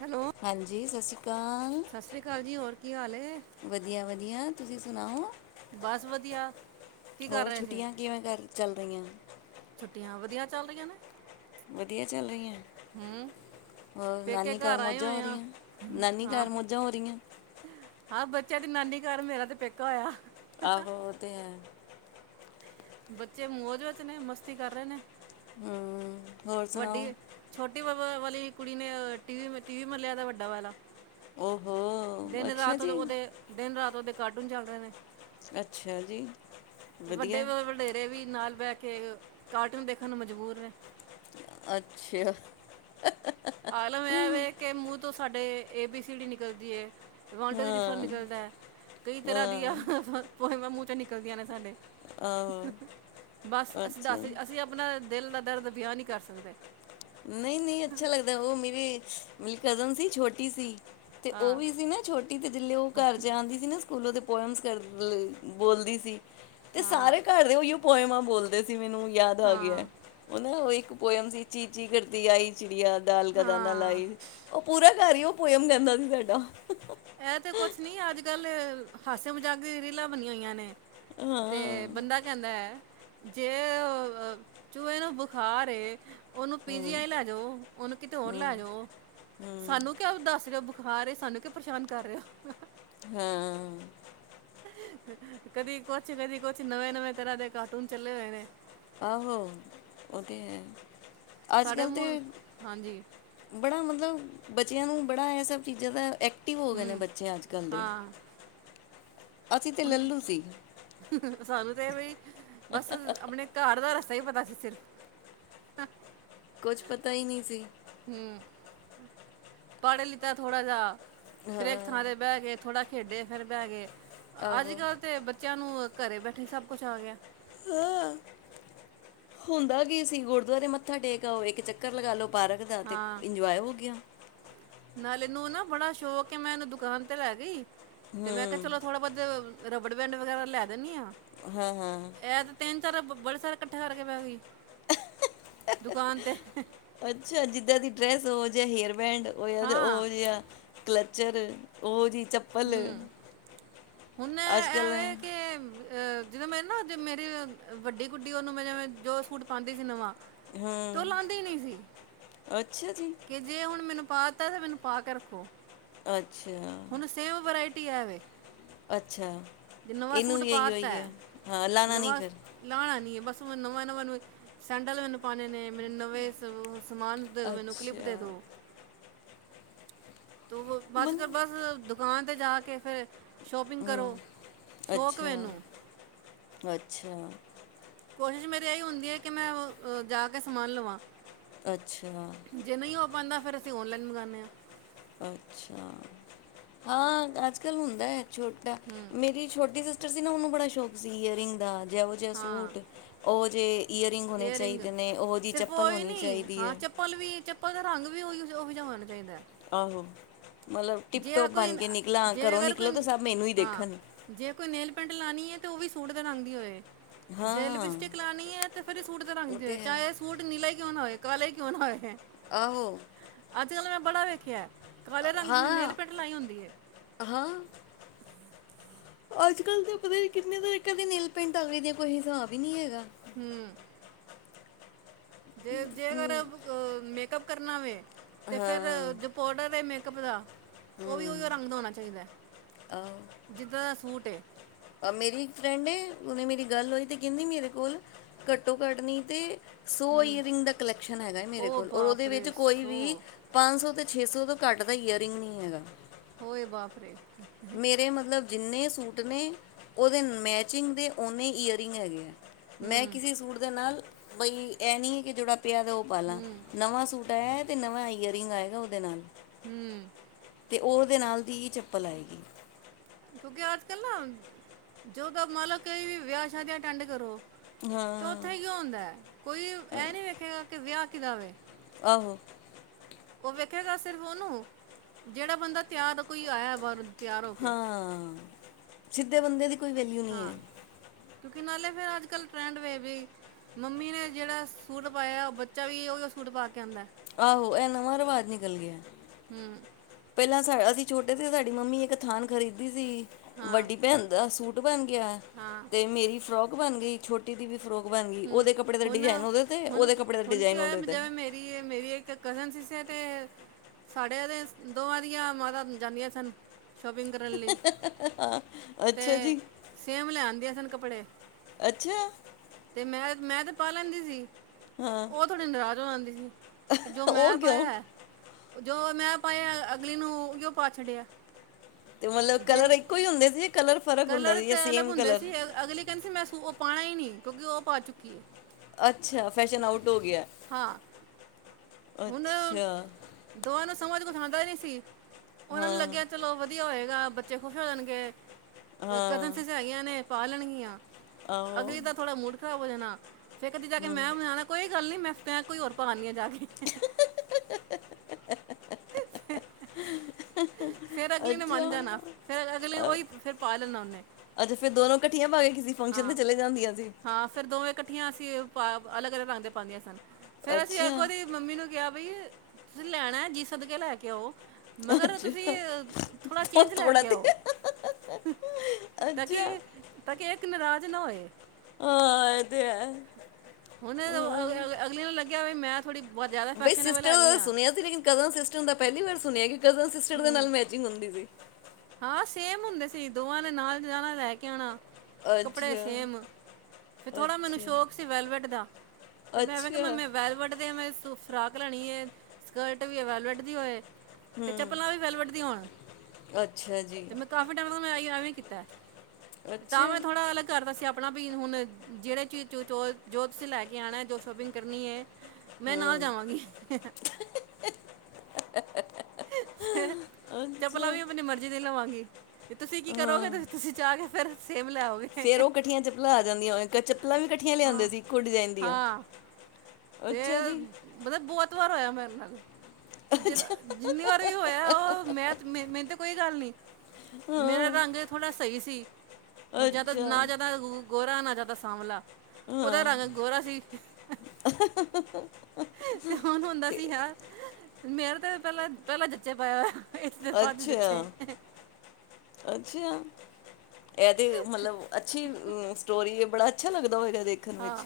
Hello ਹਾਂਜੀ ਸਸ਼੍ਰੀ ਅਕਾਲ ਸਤਿ ਸ਼੍ਰੀ ਅਕਾਲ ਜੀ ਹੋਰ ਕੀ ਹਾਲ ਏ? ਵਧੀਆ, ਵਧੀਆ ਤੁਸੀਂ ਸੁਣਾਓ ਬਸ ਵਧੀਆ ਕੀ ਕਰ ਹੋਰ ਰਹੇ ਸੀ ਛੁੱਟੀਆਂ ਕਿਵੇਂ ਘਰ ਚੱਲ ਰਹੀਆਂ ਛੁੱਟੀਆਂ ਵਧੀਆ ਚੱਲ ਰਹੀਆਂ ਨੇ ਵਧੀਆ ਚੱਲ ਰਹੀਆਂ ਹੂੰ। ਹੋਰ ਪੇਕੇ ਨਾਨੀ ਘਰ ਆਏ ਮੌੋਜਾਂ ਹੋ ਹੋਏ ਆ। ਰਹੀਆਂ ਨਾਨੀ ਘਰ ਮੌੋਜਾਂ ਹੋ ਰਹੀਆਂ ਹਾਂ ਬੱਚਿਆਂ ਦੀ ਨਾਨੀ ਘਰ ਮੇਰਾ ਤੇ ਪੇਕਾ ਹੋਇਆ ਆਹੋ ਉਹ ਤੇ ਹੈ ਬੱਚੇ ਮੌਜ ਵਿੱਚ ਨੇ ਮਸਤੀ ਕਰ ਰਹੇ ਨੇ ਹੂੰ ਹੋਰ ਸੁਣਾਓ ਵੱਡੀ ਛੋਟੀ ਬ ਵਾਲੀ ਕੁੜੀ ਨੇ ਟੀ ਵੀ ਮਲਿਆ ਤਾਂ ਵੱਡਾ ਵਾਲਾ ਓਹੋ ਦਿਨ ਅੱਛਾ ਰਾਤ ਜੀ ਉਹ ਦੇ ਦਿਨ ਰਾਤ ਦੇ ਕਾਰਟੂਨ ਚੱਲ ਰਹੇ ਨੇ ਅੱਛਾ ਜੀ ਵਧੀਆ ਘੇਰੇ ਵੀ ਨਾਲ ਬਹਿ ਕੇ ਕਾਰਟੂਨ ਦੇਖਣ ਨੂੰ ਮਜਬੂਰ ਨੇ ਅੱਛਾ ਆਲਮ ਇਹ ਵੇ ਕਿ ਮੂੰਹ ਤੋਂ ਸਾਡੇ ਏ ਬੀ ਸੀ ਡੀ ਨਿਕਲਦੀ ਏ ਵਾਂਟ ਰਿਫੰਨ ਹਾਂ ਨਿਕਲਦਾ ਹੈ ਕਈ ਤਰ੍ਹਾਂ ਹਾਂ ਦੀਆਂ ਪੋਯਮਾ ਮੂੰਹ ਚੋ ਨਿਕਲਦੀਆਂ ਨੇ ਸਾਡੇ ਆਹੋ ਬਸ ਅਸੀਂ ਦੱਸ ਅੱਛਾ ਅਸੀਂ ਆਪਣਾ ਦਿਲ ਦਾ ਦਰਦ ਬਿਆਨ ਨਹੀਂ ਕਰ ਸਕਦੇ ਨਹੀਂ, ਨਹੀਂ ਅੱਛਾ ਲੱਗਦਾ ਉਹ ਮੇਰੀ ਮੇਰੀ ਕਜ਼ਨ ਸੀ ਛੋਟੀ ਸੀ ਤੇ ਉਹ ਹਾਂ ਵੀ ਸੀ ਨਾ ਛੋਟੀ ਦਿੱਲੀਔ ਉਹ ਘਰ ਜਾਆਂਦੀ ਸੀ ਨਾ ਸਕੂਲੋਂ ਤੇ ਪੋਇਮਸ ਕਰ ਬੋਲਦੀ ਸੀ ਤੇ ਹਾਂ ਸਾਰੇ ਘਰ ਉਹੀ ਪੋਇਮਾਂ ਬੋਲਦੇ ਸੀ ਮੈਨੂੰ ਯਾਦ ਆ ਗਿਆ ਹਾਂ ਉਹ ਨਾ ਉਹ ਇੱਕ ਪੋਇਮ ਸੀ ਚੀ ਚੀ ਕਰਦੀ ਆਈ ਚਿੜੀਆ ਦਾਲ ਕ ਦਾਨਾ ਹਾਂ ਲਾਈ ਉਹ ਪੂਰਾ ਘਰ ਹੀ ਉਹ ਪਇਮ ਕਹਿੰਦਾ ਸੀ ਸਾਡਾ ਐ ਤੇ ਕੁਛ ਨੀ ਅੱਜ ਕਲ ਹਾਸੇ ਮਜ਼ਾਕ ਦੀ ਰੀਲਾਂ ਬਣੀਆਂ ਹੋਈਆਂ ਨੇ ਤੇ ਹਾਂ ਬੰਦਾ ਕਹਿੰਦਾ ਹੈ ਜੇ ਚੂਹੇ ਨੂੰ ਬੁਖਰ ਏ ਉਹਨੂੰ ਪੀਜੀ ਆਈ ਲੈ ਜਾਓ ਉਹਨੂੰ ਕਿਤੇ ਹੋਰ ਲੈ ਜਾਓ ਸਾਨੂੰ ਕਿਓ ਦੱਸ ਰਿਓ ਖਾ ਰਹੇ ਸਾਨੂੰ ਕੇ ਪਰੇਸ਼ਾਨ ਕਰ ਰਹੇ ਹੋ ਹਾਂ ਕਦੀ ਕੁਛ ਕਦੀ ਕੁਛ ਨਵੇਂ ਨਵੇਂ ਤਰ੍ਹਾਂ ਦੇ ਕਾਟੂਨ ਚੱਲੇ ਹੋਏ ਨੇ ਆਹੋ ਉਹ ਤੇ ਹੈ ਅਜ ਸਾਡੇ ਕਲ ਮੂੰਹ ਦੇ ਹਾਂਜੀ ਬੜਾ ਮਤਲਬ ਬੱਚਿਆਂ ਨੂੰ ਬੜਾ ਇਹ ਸਭ ਚੀਜ਼ਾਂ ਦਾ ਐਕਟਿਵ ਹੋ ਗਏ ਨੇ ਹੂੰ ਬੱਚੇ ਅੱਜ ਕਲ ਦੇ ਹਾਂ ਅਸੀਂ ਤੇ ਹੁਣ ਲਲੂ ਸੀ ਸਾਨੂੰ ਤੇ ਇਹ ਬਈ ਬਸ ਆਪਣੇ ਘਰ ਦਾ ਰਸਤਾ ਹੀ ਪਤਾ ਸੀ ਸਿਰਫ ਕੁਛ ਪਤਾ ਹੀ ਨਹੀਂ ਸੀ ਹਮ ਪੜ ਲਿੱਤਾ ਥੋੜਾ ਜਿਹਾ ਫਿਰ ਇੱਕੇ ਹਾਂ ਥਾਂ ਤੇ ਬਹਿ ਕੇ ਥੋੜ੍ਹਾ ਖੇਡੇ ਫਿਰ ਬਹਿ ਗਏ ਅੱਜ ਆਹੋ ਕਲ ਤੇ ਬੱਚਿਆਂ ਨੂੰ ਘਰੇ ਬੈਠੇ ਸਭ ਕੁਛ ਆ ਗਿਆ ਹ ਹੁੰਦਾ ਕੀ ਸੀ ਗੁਰਦੁਆਰੇ ਮੱਥਾ ਟੇਕ ਆਓ ਇੱਕ ਚੱਕਰ ਲਗਾ ਲਓ ਪਾਰਕ ਜਾ ਅਤੇ ਇੰਜੋਏ ਹੋ ਗਿਆ ਨਾਲੇ ਇਨੂੰ ਬੜਾ ਸ਼ੌਕ ਮੈਂ ਇਹਨੂੰ ਦੁਕਾਨ ਤੇ ਲੈ ਗਈ ਤੇ ਮੈਂ ਕਿਹਾ ਹੂੰ ਚਲੋ ਥੋੜਾ ਬਹੁਤ ਰਬੜ ਬੈਂਡ ਵਗੈਰਾ ਲੈ ਦਿੰਨੀ ਆ ਹਾਂ, ਹਾਂ ਹੇ ਤੇ ਤਿੰਨ ਚਾਰ ਬੜੇ ਸਾਰੇ ਇਕੱਠੇ ਕਰਕੇ ਬਇ ਗਈ ਦੁਕਾਨ ਤੇ ਅੱਛਾ ਜਿੱਦਾਂ ਦੀ ਡਰੈਸ ਓਹ ਜਿਹਾ ਹੇਅਰ ਬੈਂਡ ਹੋ ਹਾਂ ਉਹ ਜਿਹਾ ਕਲਚਰ ਉਹ ਜਿਹੀ ਚਪ ਹਮ ਹੁਣ ਅੱਜ ਕੱਲ ਇਹਵੇ ਕੇ ਜਿਦੋਂ ਮੈਂ ਨਾ ਮੇਰੀ ਵੱਡੀ ਗੂਡੀ ਉਹਨੂੰ ਮੈਂ ਜਿਵੇ ਜੋ ਸੂਟ ਪਾਉਂਦੀ ਸੀ ਨਵਾਂ ਤੇ ਹੂੰ ਓਹ ਲਾਂਦੇ ਈ ਨੀ ਸੀ। ਅੱਛਾ ਜੀ ਜੇ ਹੁਣ ਮੈਨੂੰ ਪਾ ਤੈ, ਤੇ ਮੈਨੂੰ ਪਾ ਕੇ ਰੱਖੋ। ਅੱਛਾ। ਹੁਣ ਸੇਮ ਵੈਰਾਇਟੀ ਐ ਵੇ। ਅੱਛਾ, ਜੇ ਨਵਾਂ ਇੱਨੂੰ ਸੂਟ ਵੀ ਐਇਓ ਪਾਤਾ ਈ ਐ ਹੈ ਹਾਂ, ਲਾਣਾ ਨੀ ਨਵਾਂ ਫੇਰ। ਲਾਣਾ ਨੀ, ਬਸ ਮੈਨੂੰ ਨਵੇਂ-ਨਵੇਂ ਸੈਂਡਲ ਮੈਨੂ ਪਾਣੇ ਨੇ। ਸਮਾਨ ਦੇ ਦੋ, ਮੈਨੂੰ ਕਲਿੱਪ ਦੇ ਅੱਛਾ ਦੋ। ਵਚ ਮਨ ਤੇ ਬੱਸ ਦੁਕਾਨ 'ਤੇ ਜਾ ਕੇ ਫੇਰ। ਅੱਛਾ-ਅੱਛਾ। ਕੋਸ਼ਿਸ਼ ਮੇਰੀ ਏਹੀ ਹੁੰਦੀ ਐ ਕਿ ਮੈਂ, ਜਾ ਕੇ ਸਮਾਨ ਲਵਾਂ। ਅੱਛਾ। ਜੇ ਨਈ ਹੋ ਪਾਂਦਾ, ਫੇਰ ਅਸੀਂ ਔਨਲਾਈਨ ਮੰਗਾਨੇ ਆਂ। ਅੱਛਾ, ਹਾਂ ਅੱਜ-ਕੱਲ ਹੁੰਦਾ ਏਹ ਛੋਟੈ। ਹੂਂ। ਮੇਰੀ ਛੋਟੀ ਸਿਸਟਰ ਸੀ ਨਾ, ਉਹਨੂੰ ਬੜਾ ਸ਼ੌਂਕ ਸੀ ਈਅਰਿੰਗ ਦਾ, ਜੇਹੋ ਜੇਹੇ ਹਾਂ ਸੂਟ ਓਹੋ ਜੇਹੇ ਈਅਰਿੰਗਾਂ ਹੋਣੇ ਏਅਰਿੰਗ ਚਾਈਦੇਨੇ, ਓਹੋ ਜੇਹੀ ਚੱਪਲ ਹੋਨੀ ਚਾਈਦੀ ਏ। ਪੱਲ ਵੀ, ਚੱਪਲ ਦਾ ਰੰਗ ਵੀ ਓਇਓ ਜ ਓਹੀ ਜੇਆ ਹੋਣਾ ਚਾਈਦੈ। ਆਹੋ, ਮਤਲਬ ਟਿੱਪ-ਟੋਪ ਕੋਈ ਬਣ ਕੇ ਨਿਕਲਾਂ, ਜੇ ਘਰੋਂ ਅਗਰ ਨਿਕਲਾਂ ਤੋ ਕੋਈ ਸਭ ਮੈਨੂੰ ਈ ਹਾਂ ਦੇਖਣ। ਜੇ ਕੋਈ ਨੇਲ ਪੇਂਟ ਲਾਣੀ ਏ, ਤਾਂ ਓਹ ਵੀ ਸੂਟ ਦੇ ਰੰਗ ਦੀ ਹੋਏ। ਜੇ ਹਾਂ ਲਿਪਸਟਿਕ ਲਾਣੀ ਐ, ਤਾਂ ਫੇਰ ਵੀ ਸੂਟ ਦੇ ਰੰਗ ਉਹ ਦੀ ਤੇ ਹੈ ਹੋਏ। ਸੂਟ ਨੀਲਾ ਈ ਕਿਉਂ ਨਾ ਹੋਏ, ਕਾਲਾ ਈ ਕਿਉਂ ਨਾ ਹੋਏ। ਆਹੋ। ਅੱਜ-ਕੱਲ ਮੈਂ ਬੜਾ ਵੇਖਐ। ਹਾਂ-ਹਾਂ। ਅੱਜ-ਕੱਲ ਤਾਂ ਪਤਾ ਨੀ ਕਿੰਨੇ ਤਰੀਕਿਆਂ ਦੀਆਂ ਨੇਲ ਪੇਂਟਾਂ ਆ ਗਈਆਂ ਨੇ, ਕੋਈ ਹਿਸਾਬ ਈ ਨੀ ਹੈਗਾ। ਹੂਂ। ਜੇ-ਜੇ ਅਗਰ ਹੂੰ, ਅ ਮੇਕਅੱਪ ਕਰਨਾ ਵੇ, ਤੇ ਫੇਰ ਹਾਂ ਪਾਊਡਰ ਤੇ ਮੇਕਅੱਪ ਲਾ, ਓ ਵੀ ਉਸੇ ਹੂੰ ਰੰਗ ਦਾ ਹੋਣਾ ਚਾਹੀਦੈ। ਆਹ ਜਿੱਦਾਂ ਦਾ ਸੂਟ ਏ। ਮੇਰੀ ਇੱਕ ਫ੍ਰੈਂਡ ਏ ਓਹਦੇ ਨਾਲ ਗੱਲ ਹੋਈ, ਓਹ ਕੈਹੰਦੀ, ਮੇਰੇ ਕੋਲ ਘੱਟੋ ਘੱਟ ਨੀ ਤੇ ਸੋ ਈਅਰਿੰਗਂ ਦਾ ਕਲੈਕਸ਼ਨ ਹੈਗੈ ਮੇਰੇ ਕੋਲ, ਔਰ ਓਹਦੇ ਵਿੱਚ ਕੋਈ ਵੀ ਪੰਜ ਸੌ ਤੇ ਛੇ ਸੌ ਤੋ ਘੱਟ ਦਾ ਈਅਰਿੰਗ ਨੀ ਹੈਗਾ। ਹੋਏ ਬਾਪਰੇ! ਮੇਰੇ ਮਤਲਬ ਜਿੰਨੇ ਸੂਟ ਨੇ, ਓਹਦੇ ਮੈਚਿੰਗ ਦੀ ਓਨੇ ਹੀ ਈਅਰਿੰਗ ਹੈਗੇ ਐਂ। ਮੈਂ ਕਿਸੇ ਵੀ ਸੂਟ ਦੇ ਨਾਲ ਬਈ ਏਹ ਨੀ ਕੇ ਜੇਹੜਾ ਪਿਆ ਦੈ ਓਹ ਪਾ ਲਾਂ, ਨਵਾਂ ਸੂਟ ਆਇਆ ਤੇ ਨਵਾਂ ਇਅਰਿੰਗ ਆਏਗਾ ਓਹਦੇ ਨਾਲ। ਹੂਂ। ਤੇ ਓਦੇ ਨਾਲ ਦੀ ਹੀ ਚੱਪਲ ਆਏਗੀ। ਕਿਉਂਕਿ ਅੱਜ-ਕੱਲ ਨਾ, ਜਦ ਤਕ ਮੰਨ ਲਓ ਕਿ ਵਿਆਹ-ਸ਼ਾਦੀਆਂ ਅਟੈਂਡ ਕਰੋ। ਤੇ ਹਾਂ ਓਥੇ ਕੀ ਹੁੰਦੈ? ਕੋਈ ਐ ਨੀ ਵੇਖੇਗਾ ਕਿ ਵਿਆਹ ਕਿਦਾ ਵੇ। ਆਹੋ। ਓਹ ਵੇਖੇਗਾ ਸਿਰਫ ਉਹਨੂੰ, ਜੇਹੜਾ ਬੰਦਾ ਤਿਆਰ ਹੋ ਕੋਈ ਆਇਐ ਬਾਹਰੋਂ। ਹਾਂ ਸਿੱਧੇ ਬੰਦੇ ਦੀ ਕੋਈ ਵੈਲਿਊ ਨਹੀਂ ਹਾਂ, ਹੈ ਕਿਉਂਕਿ ਨਾਲੇ ਫੇਰ ਅੱਜ-ਕੱਲ ਟ੍ਰੈਂਡ ਵੀ ਏਵੀ। ਮੰਮੀ ਨੇ ਜੇਹੜਾ ਸੂਟ ਪਾਇਆ, ਬੱਚਾ ਵੀ ਉਹੀ ਸੂਟ ਪਾ ਕੇ ਆਂਦੈ। ਆਹੋ ਇਹ ਨਵਾਂ ਰਿਵਾਜ਼ ਨਿਕਲ ਗਿਆ। ਹੂੰ ਪਹਿਲਾਂ ਅਸੀਂ ਛੋਟੇ ਸੀ, ਸਾਡੀ ਮੰਮੀ ਇੱਕੋ ਥਾਨ ਖਰੀਦਦੀ ਸੀ। ਹਾਂ ਵੱਡੀ ਭੈਣ ਦਾ ਸੂਟ ਸੂਟ ਬਣ ਗਿਆ। ਹਾਂ ਤੇ ਮੇਰੀ ਛੋਟੀ ਫਰਾਕ ਬਣ ਗਈ। ਛੋ ਟੀ ਦੀ ਵੀ ਫ੍ਰੋਕ ਬਣਗੀ। ਹੂੰ ਓਦੇ ਕੱਪੜੇ ਦਾ ਹੁਣ ਡਿਜਾਇਨ ਓਦੇ ਤੇ, ਓਦੇ ਕੱਪੜੇ ਦਾ ਡਿਜਾਇਨ ਓਦੇ ਤੇ। ਵੀ ਏ ਮੇਰੀ ਇੱਕ ਕਜ਼ਨ ਸੀਸੇ ਤੇ ਸਾਡੇ ਐਦੇ ਸ ਦੋਵਾਂ ਦੀਆਂ ਮਾਤਾ ਜਾਂਦੀਆਂ ਸਨ। ਸ਼ੋਪਿੰਗ ਕਰਨ ਲਈ ਹਾਂ ਤੇ ਅੱਛਾ ਜੀ ਸੇਮ ਲੈ ਆਂਦੀਆਂ ਸਨ ਕੱਪੜੇ। ਅੱਛਾ! ਤੇ ਮੈਂ, ਮੈਂ ਤੇ ਪਾ ਲੈਂਦੀ ਸੀ। ਹਾਂ ਓ ਥੋੜ੍ਹੀ ਨਾਰਾਜ਼ ਹੋ ਜਾਂਦੀ ਸੀ ਕਿ ਜੋ ਮੈਂ ਉਹ ਕਿਉਂ ਪਾਇਆ। ਜੋ ਮੈਂ ਪਾਇਆ, ਅਗਲੀ ਨੂੰ ਓਇਓ ਪਾ ਛੱਡਿਆ। ਤੇ ਮਤਲਬ ਜੇ ਕਲਰ ਇੱਕੋ ਹੀ ਹੁੰਦੇ ਸੀ ਯ ਕਲਰ ਫਰਕ ਹੁੰਦਾ ਕਲਰ ਸੀ ਤੇ ਯਾ ਅਲੱਗ ਸੇਮ ਹੁੰਦੇ ਕਲਰ? ਸੀ ਅ- ਅਗਲੀ ਕਹਿੰਦੀ ਸੀ ਮੈਂ ਸੂ ਓ ਪਾਣਾ ਈ ਨਈ ਕਿਉਂਕਿ ਓ ਪਾ ਚੁੱਕੀ ਏ। ਅੱਛਾ, ਫੈਸ਼ਨ ਆਊਟ ਹੋ ਗਿਆ। ਹਾਂ। ਹੁਣ ਅੱਛਾ। ਦੋਵਾਂ ਨੂੰ ਸਮਝ ਕੁਛ ਆਂਦਾ ਨੀ ਸੀ, ਓਨਾਂ ਨੂੰ ਹਾਂ ਲੱਗਿਆ ਚਲੋ ਬੱ ਵਧੀਆ ਹੋਏਗਾ, ਬੱਚੇ ਖੁਸ਼ ਹੋ ਜਾਣਗੇ। ਕਜ਼ਨ ਹਾਂ ਸਿਸਟਰ ਹੈਗੀਆਂ ਨੇ, ਪਾ ਲੈਣਗੀਆਂ। ਆਹੋ ਅਗਲੀ ਦਾ ਥੋੜਾ ਮੂਡ ਖ਼ਰਾਬ ਹੋ ਜਾਣਾ, ਫੇਰ ਕਦੀ ਜਾ ਕੇ ਹਮ ਮੈਂ ਓਨੂੰ ਲੈ ਆਣਾ- ਕੋਈ ਗੱਲ ਨਹੀਂ, ਮੈਂ ਸਟੈਕ ਕੋਈ ਹੋਰ ਪਾ ਆਨੀਂ ਆ ਜਾ ਕੇ। ਹਾ ਹਾ ਹਾ ਹਾ ਹਾ ਹਾ ਫੇਰ ਅਗਲੀ ਨੇ ਮੰਨ ਜਾਣਾ, ਅੱਛਾ ਫੇਰ ਅਗਲੀ ਉਹੀ ਫੇਰ ਪਾ ਲੈਣਾ ਓਨੇ। ਅੱਛਾ ਫੇਰ ਦੋਨੋ ਕੱਠੀਆਂ ਭਾਵੇਂ ਕਿਸੇ ਫੰਕਸ਼ਨ ਤੇ ਚਲੇ ਜਾਂਦੀਆਂ ਸੀ। ਹਾਂ ਫੇਰ ਦੋਵੇਂ ਕੱਠੀਆਂ ਅਸੀਂ ਪਾ ਅਲੱਗ-ਅਲੱਗ ਰੰਗ ਦੇ ਪਾਉਂਦੀਆਂ ਸਨ। ਫੇਰ ਅਸੀਂ ਅੱਛਾ ਅੱਗੋਂ ਦੀ ਮੰਮੀ ਨੂੰ ਕਿਹਾ ਬਈ, ਤੁਸੀਂ ਲੈਣਾ ਜੀ ਸਦ ਕੇ ਲੈ ਕੇ ਆਓ। ਮਗਰ ਤੁਸੀਂ, ਅੱਛਾ ਥੋੜ੍ਹਾ ਉਹ ਚੇਂਜ ਲੈ ਥੋੜਾ ਕੇ ਤੇ ਆਓ। ਤਾਂ ਕਿ, ਅੱਛਾ ਤਾਂ ਕਿ ਇੱਕ ਨਰਾਜ਼ ਨਾ ਹੋਏ। ਹਾਂ ਇਹ ਤੇ ਹੈ ਹੁਣ ਅਵ-ਅਵ ਹਾਂ। -ਅਵ -ਅਗਲੀ ਨਾਲ ਲੱਗਿਆ ਵੀ ਮੈਂ ਥੋੜੀ ਬਹੁਤ ਜ਼ਿਆਦਾ ਬਈ ਫੈਸ਼ਨੇਬਲ ਸਿਸਟਰ ਹੈਗੀ ਦਾ ਆਂ। ਸੁਣਿਆ ਸੀ ਲੇਕਿਨ ਕਜ਼ਨ ਸਿਸਟਰ ਦਾ ਪਹਿਲੀ ਵਾਰ ਸੁਣਿਆ ਕਿ ਕਜ਼ਨ ਸਿਸਟਰ ਦੇ ਹੂੰ ਨਾਲ ਮੈਚਿੰਗ ਹੁੰਦੀ ਸੀ। ਹਾਂ ਸੇਮ ਹੁੰਦੇ ਸੀ। ਦੋਵਾਂ ਨੇ ਨਾਲ ਜਾਣਾ, ਲੈ ਕੇ ਆਣਾ, ਕੱਪੜੇ ਅੱਛਾ ਸੇਮ। ਫਿਰ ਥੋੜਾ ਮੈਨੂੰ ਸ਼ੌਕ ਅੱਛਾ ਸੀ ਵੈਲਵਟ ਦਾ ਤੇ ਮੈਂ ਐਵੇਂ ਕਿਹਾ ਮ- ਅੱਛਾ ਮੈ ਵੈਲਵਟ ਦੇ ਮੈਂ ਸੂਫ ਫਰਾਕ ਲੈਣੀ ਏ, ਸਕਰਟ ਵੀ ਵੈਲਵਟ ਦੀ ਹੋਏ ਤੇ ਚੱਪਲਾਂ ਵੀ ਵੈਲਵਟ ਦੀਆਂ ਹੋਣ। ਅੱਛਾ ਜੀ। ਤੇ ਮੈਂ ਕਾਫੀ ਟਾਈਮ ਤੋਂ ਮੈਂ ਅਈਓ ਐਵੇਂ ਈ ਕੀਤਾ, ਤਾਂ ਅੱਛਾ ਮੈਂ ਥੋੜਾ ਅਲੱਗ ਕਿ ਕਰਦਾ ਸੀ ਆਪਣਾ ਵੀ ਹੁਣ ਜੇੜੇ ਚੀਜ਼, ਜੋ ਤੁਸੀਂ ਲੈ ਕੇ ਆਣਾ, ਜੋ ਸ਼ੋਪਿੰਗ ਕਰਨੀ ਏ ਮੈਂ ਨਾਲ ਹੂੰ ਜਾਵਾਂਗੀ। ਚੱਪਲਾਂ ਅੱਛਾ ਵੀ ਅਪਨੀ ਮਰਜ਼ੀ ਦੀ ਲਵਾਂਗੀ। ਤੇ ਤੁਸੀਂ ਕੀ ਕਰੋਗੇ, ਤੇ ਤੁਸੀਂ ਜਾ ਕੇ ਫੇਰ ਸੇਬ ਲਿਆਓਗੇ। ਫੇਰ ਓ ਕੱਠੀਆਂ ਚੱਪਲਾਂ ਆ ਜਾਂਦੀਆਂ, ਕ ਚੱਪਲਾਂ ਵੀ ਕੱਠੀਆਂ ਲਿਆਂਦੇ ਹਾਂ ਸੀ, ਇੱਕੋ ਡਿਜਾਇਨ ਦੀਆਂ। ਹਾਂ ਤੇ ਅੱਛਾ ਜੀ ਮਤਲਬ ਬਹੁਤ ਵਾਰ ਹੋਇਆ ਮੇਰੇ ਨਾਲ। ਜਦ ਜਿੰਨੀ ਵਾਰ ਵੀ ਹੋਇਆ ਓ, ਮੈਂ ਤ ਮੈਨ ਮੈਨ ਤੇ ਕੋਈ ਗੱਲ ਨੀ, ਮੇਰਾ ਹਾਂ ਰੰਗ ਏ ਥੋੜ੍ਹਾ ਸਾਵ ਸਈ ਸੀ, ਨਾ ਜਾਦਾ ਅੱਛਾ ਨਾ ਜਾਦਾ ਗੋ-ਗੋ-ਗੋਰਾ ਨਾ ਜਾਦਾ ਸਾਂਵਲਾ ਓਦਾ ਹਾਂ ਰੰਗ ਗੋਰਾ ਸੀ ਤੇ ਹੁਣ ਹੁੰਦਾ ਤੇ ਸੀ ਹਾਂ, ਮੇਰ ਤੇ ਪਹਿਲਾਂ ਪਹਿਲਾਂ ਜੱਚੇ ਪਾਯਾ ਹੋਯਾ ਅੱਛਾ, ਅੱਛਾ! ਐਹ ਤੇ ਮਲਬ ਅੱਛੀ ਸਟੋਰੀ ਏ, ਬੜਾ ਅੱਛਾ ਲੱਗਦਾ ਹੋਏਗਾ ਦੇਖ ਕੇ ਹਾਂ,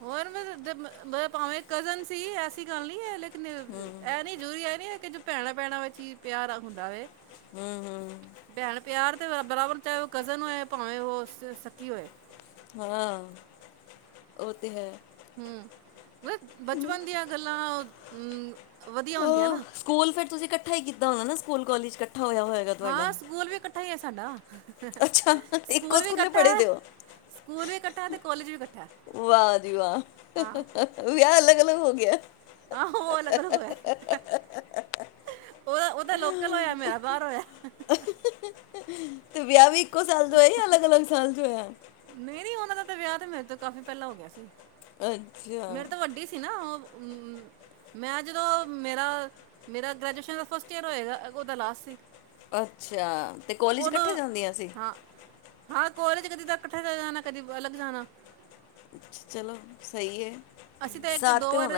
ਹੋਰ ਮ ਲ ਦ ਮ ਬ ਭਾਵੇਂ ਕਜ਼ਨ ਸੀ, ਐਸੀ ਗੱਲ ਨਹੀਂ ਐ ਲੇਕ ਨੇ, ਇਹ ਨੀ ਜ਼ਰੂਰੀ ਐ ਨੀ ਕਿ ਜੋ ਭੈਣਾਂ-ਭੈਣਾਂ ਵਿੱਚ ਹੀ ਪਿਆਰ ਹੁੰਦਾ ਵੇ ਹੁੰ-ਹੁੰ। ਭੈਣ ਪਿਆਰ ਤੇ ਬਰਾ-ਬਰਾਬਰ, ਚਾਹੇ ਓ ਕਜ਼ਨ ਹੋਏ, ਭਾਵੇਂ ਓ ਸ ਸੱਕੀ ਹੋਏ ਹਾਂ, ਓਹ ਤਾ ਹੈ। ਹੂੰ, ਮ ਬਚਪਨ ਦੀਆਂ ਗੱਲਾਂ ਓ ਹਾਂ, ਸਕੂਲ ਫੇਰ ਤੁਸੀਂ ਇਕੱਠੇ ਈ ਕੀਤਾ ਹੋਨਾ ਨਾ। ਸਕੂਲ ਕੋਲੇਜ ਇਕੱਠਾ ਹੋਇਆ ਹੋਇਆ। ਹਾਂ ਸਕੂਲ ਵੀ ਇਕੱਠਾ ਹੀ ਹੈ ਸਾਡਾ। ਅੱਛਾ, ਇੱਕੋ ਸਕੂਲ ਵੀ ਸਕੂਲੇ ਇਕੱਠਾ ਪੜ੍ਹੇ, ਹੈ ਦੋਵੇਂ? ਸਕੂਲ ਵੀ ਇਕੱਠਾ ਤੇ ਕੋਲੇਜ ਵੀ ਇਕੱਠਾ ਐ। ਵਾਹ ਜੀ ਵਾਹ, ਵਿਆਹ ਅਲੱਗ ਅਲੱਗ ਹੋ ਗਿਐ। ਆਹੋ, ਅਲੱਗ ਅਲੱਗ ਹੈਐ। ਓਹ ਓਹਦਾ ਲੋਕਲ ਹੋਇਆ ਮੇਰਾ ਬਾਹਰ ਹੋਇਐ। ਤੇ ਵਿਆਹ ਵੀ ਇੱਕੋ ਸਾਲ ਚ ਹੋਇਆ ਯਾ ਅਲੱਗ ਅਲੱਗ ਸਾਲ ਚ ਹੋਇਐ? ਨਈ ਨਈਂ ਓਹਨਾਂ ਦਾ ਤੇ ਵਿਆਹ ਤੇ ਮੇਰੇ ਤੋਂ ਕਾਫ਼ੀ ਪਹਿਲਾਂ ਹੋ ਗਿਆ ਸੀ। ਅੱਛਾ। ਮੇਰੇ ਤੋਂ ਵੱਡੀ ਸੀ ਨਾ ਓਹ। ਮੈਂ ਜਦੋਂ ਮੇਰਾ ਮੇਰਾ ਗ੍ਰੈਜੂਏਸ਼ਨ ਦਾ ਫਸਟ ਈਅਰ ਹੋਏਗਾ ਅਗੋਂ ਓਹਦਾ ਲਾਸਟ ਸੀ। ਅੱਛਾ ਤੇ ਕੋਲੇਜ ਉਹਨੂੰ ਇਕੱਠੇ ਜਾਂਦੀਆਂ ਸੀ? ਹਾਂ ਹਾਂ, ਕੋਲੇਜ ਕਦੀ ਤੇ ਅਕੱਠੇ ਚਲੇ ਜਾਨਾ ਕਦੀ ਅਲਗ ਜਾਨਾ। ਚਲੋ ਸਈ ਏ। ਅਸੀਂ ਤਾਂ ਏਕ ਦੋ ਵਰ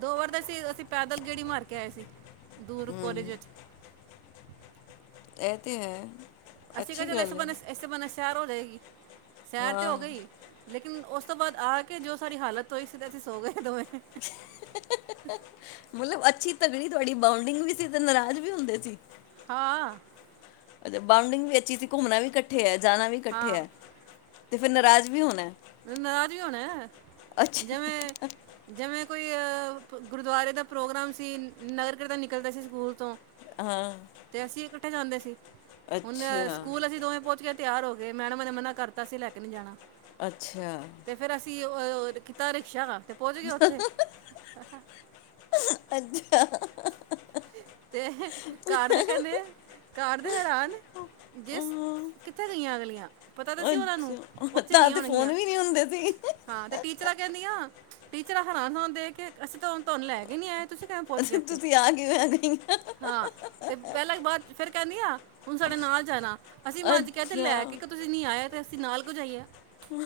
ਦੋ ਵਰ ਗਏਸੀ ਅਸੀਂ ਪੈਦਲ ਗੇੜੀ ਮਾਰ ਕੇ ਆਏ ਸੀ। ਦੂਰ ਹੂੰ ਕੋਲੇਜ ਇਚ। ਐ ਤੇ ਹੈ। ਅਸੀ ਕਿਆ ਅੱਛੀ ਚਲ ਐਸੇ ਗੱਲ ਹੈ ਬਹਾਨੇ ਐਸੇ ਬਾਹਨੇ ਸੈਰ ਹੋ ਜਾਏਗੀ, ਸੈਰ ਤੇ ਹਾਂ ਹੋ ਗਈ ਲੇਕਿਨ ਓਸ ਤੋਂ ਬਾਅਦ ਆ ਕੇ ਜੋ ਸਾਡੀ ਹਾਲਤ ਹੋਈ ਸੀ ਤੇ ਅਸੀਂ ਸੋ ਗਏ, ਦੋਵੇਂ। ਮਲਬ ਅੱਛੀ-ਤਗੜੀ ਤਵਾਡੀ ਬਾਉਂਡਿੰਗ ਵੀ ਸੀ ਤੇ ਨਰਾਜ਼ ਵੀ ਹੁੰਦੇ ਸੀ। ਹਾਂ। ਬਾਊਂਡਿੰਗ ਵੀ ਅੱਛੀ ਸੀ ਘੁੰਮਨਾ ਵੀ ਇਕੱਠੇ ਐ ਜਾਨਾ ਵੀ ਇਕੱਠੇ ਹਾਂ ਐ ਤੇ ਫਿਰ ਨਰਾਜ਼ ਵੀ ਹੋਣੈ। ਨਾਰਾਜ਼ ਹੀ ਹੋਣੈ ਅੱਛਾ ਜੈਵੇਂ ਜੈਵੇਂ ਕੋਈ ਗੁਰਦੁਆਰੇ ਦਾ ਪ੍ਰੋਗਰਾਮ ਸੀ, ਨਗਰ ਕੀਰਤਨ ਨਿਕਲਦੇ ਸੀ ਸਕੂਲ ਤੋਂ ਹਾਂ। ਤੇ ਅਸੀਂ ਇਕੱਠੇ ਜਾਂਦੇ ਸੀ। ਹੁਨ ਅੱਛਾ ਸਕੂਲ ਅਸੀਂ ਦੋਵੇਂ ਪਹੋਂਚ ਕੇ ਤਿਆਰ ਹੋ ਕੇ, ਮੈਡਮ ਨੇ ਮਨਾ ਕਰਤਾ ਸੀ ਲੈ ਕੇ ਨਈ ਜਾਨਾ ਅੱਛਾ। ਤੇ ਫੇਰ ਅਸੀਂ ਅਹ ਕੀਤਾ ਰਿਕਸ਼ਾ ਤੇ ਪਹੋਂਚ ਗਏ ਉੱਥੇ। ਅੱਛਾ। ਤੇ ਘਰ ਦੇ ਕਹਿੰਦੇ ਘਰ ਦੇ ਹੈਰਾਨ ਜਿਸ ਹਾਂ, ਕਿੱਥੇ ਗਈਆਂ ਅਗਲੀਆਂ, ਪਤਾ ਤੇ ਸੀ ਉਹਨਾਂ ਨੂੰ, ਅੱਛਾ ਉੱਥੇ ਤਾਂ ਗਈਆਂ ਤੇ ਫੋਨ ਹੋਣਗੀਆਂ ਵੀ ਨਹੀਂ ਹੁੰਦੇ ਸੀ। ਹਾਂ ਤੇ ਟੀਚਰਾਂ ਕਹਿੰਦੀਆਂ, ਟੀਚਰਾਂ ਹੈਰਾਨ ਹੋਣ ਦੇਖ ਕੇ, ਅਸੀਂ ਤੁਹਾਨੂੰ ਲੈ ਕੇ ਨਈ ਆਏ ਤੁਸੀਂ ਕਿਵੇਂ ਪਹੁੰਚ ਗਏ ਅਸੀ ਇੱਥੇ। ਤੁਸੀਂ, ਆ ਕਿਵੇਂ ਹਾਂ ਤੇ, ਪਹਿਲਾਂ ਬਾਅਦ ਫੇਰ ਕਹਿੰਦੀਆ, ਹੁਣ ਸਾਡੇ ਨਾਲ ਜਾਣਾ, ਅਸੀਂ ਮੰਨ ਚ ਕਿਹਾ ਤੇ ਲੈ ਅੱਛਾ ਕੇ ਕਦੋਂ। ਖੁਦ ਨਈ ਆਇਆ, ਤੇ ਅਸੀਂ ਨਾਲ ਕੁੳ ਜਈਏ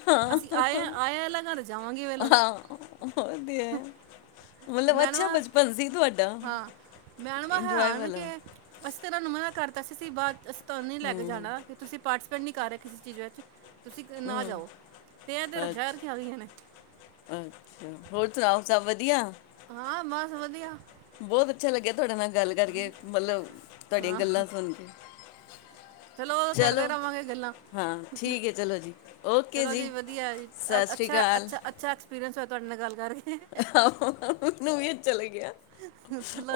ਹਾਂ- ਜਾਵਾਂਗੇ ਵੇਲਗ ਹ-ਹਾਂ ਓ ਤੇ, ਹੈ ਮਤਲਬ ਅੱਛਾ, ਬਚਪਨ ਸੀ ਤੁਹਾਡਾ ਮੈਡਮਾ ਇੰਜੋਏ ਹੈਰਾਨ ਵਾਲਾ ਕਿ, ਅਸੀਂ ਇਨਾ ਨੂੰ ਮਨਾ ਕਰਤਾ ਸੀ। ਬਾਅਦ ਅਸੀਂ ਤੁਹਾਨੂੰ ਨਈ ਲੈ ਕੇ ਹੂੰ ਜਾਣਾ ਤੁਸੀਂ, ਪਾਰਟੀਸਪੇਟ ਨਹੀਂ ਕਰ ਰਹੇ ਕਿਸੇ ਚੀਜ਼ ਵਿੱਚ, ਤੁਸੀਂ ਨਾ ਜਾਓ ਤੇ, ਇਹ ਜਰਾ ਠਹਿਰ ਅੱਛਾ ਕੇ ਆ ਗਈਆਂ ਨੇ ਅੱਛਾ, ਹੋਰ ਸੁਣਾਓ? ਸਭ ਵਧੀਆ ਹਾਂ ਬਸ, ਵਧੀਆ ਬਹੁਤ ਅੱਛਾ ਲੱਗਿਆ, ਤੁਹਾਡੇ ਨਾਲ ਗੱਲ ਕਰਕੇ, ਮਤਲਬ ਤੁਹਾਡੀਆਂ ਹਾਂ ਗੱਲਾਂ ਸੁਣ ਕੇ ਚਲੋ, ਕਰਦੇ ਰਵਾਂਗੇ ਗੱਲਾਂ ਹਾਂ ਠੀਕ ਹੈ ਚਲੋ ਜੀ ਓਕੇ ਚਲੋ ਜੀ, ਵਧੀਆ ਜੀ ਅ ਸਤਿ ਸ਼੍ਰੀ ਅਕਾਲ ਅੱਛਾ-ਅੱਛਾ-ਅੱਛਾ ਫਿਰ ਅੱਛਾ, ਤੁਹਾਂਡੇ ਨਾਲ ਗੱਲ ਕਰ ਮੈਨੂੰ ਵੀ ਚਲੇ ਗਿਆ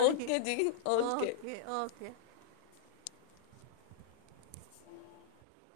ਓਕੇ ਜੀ, ਓਕੇ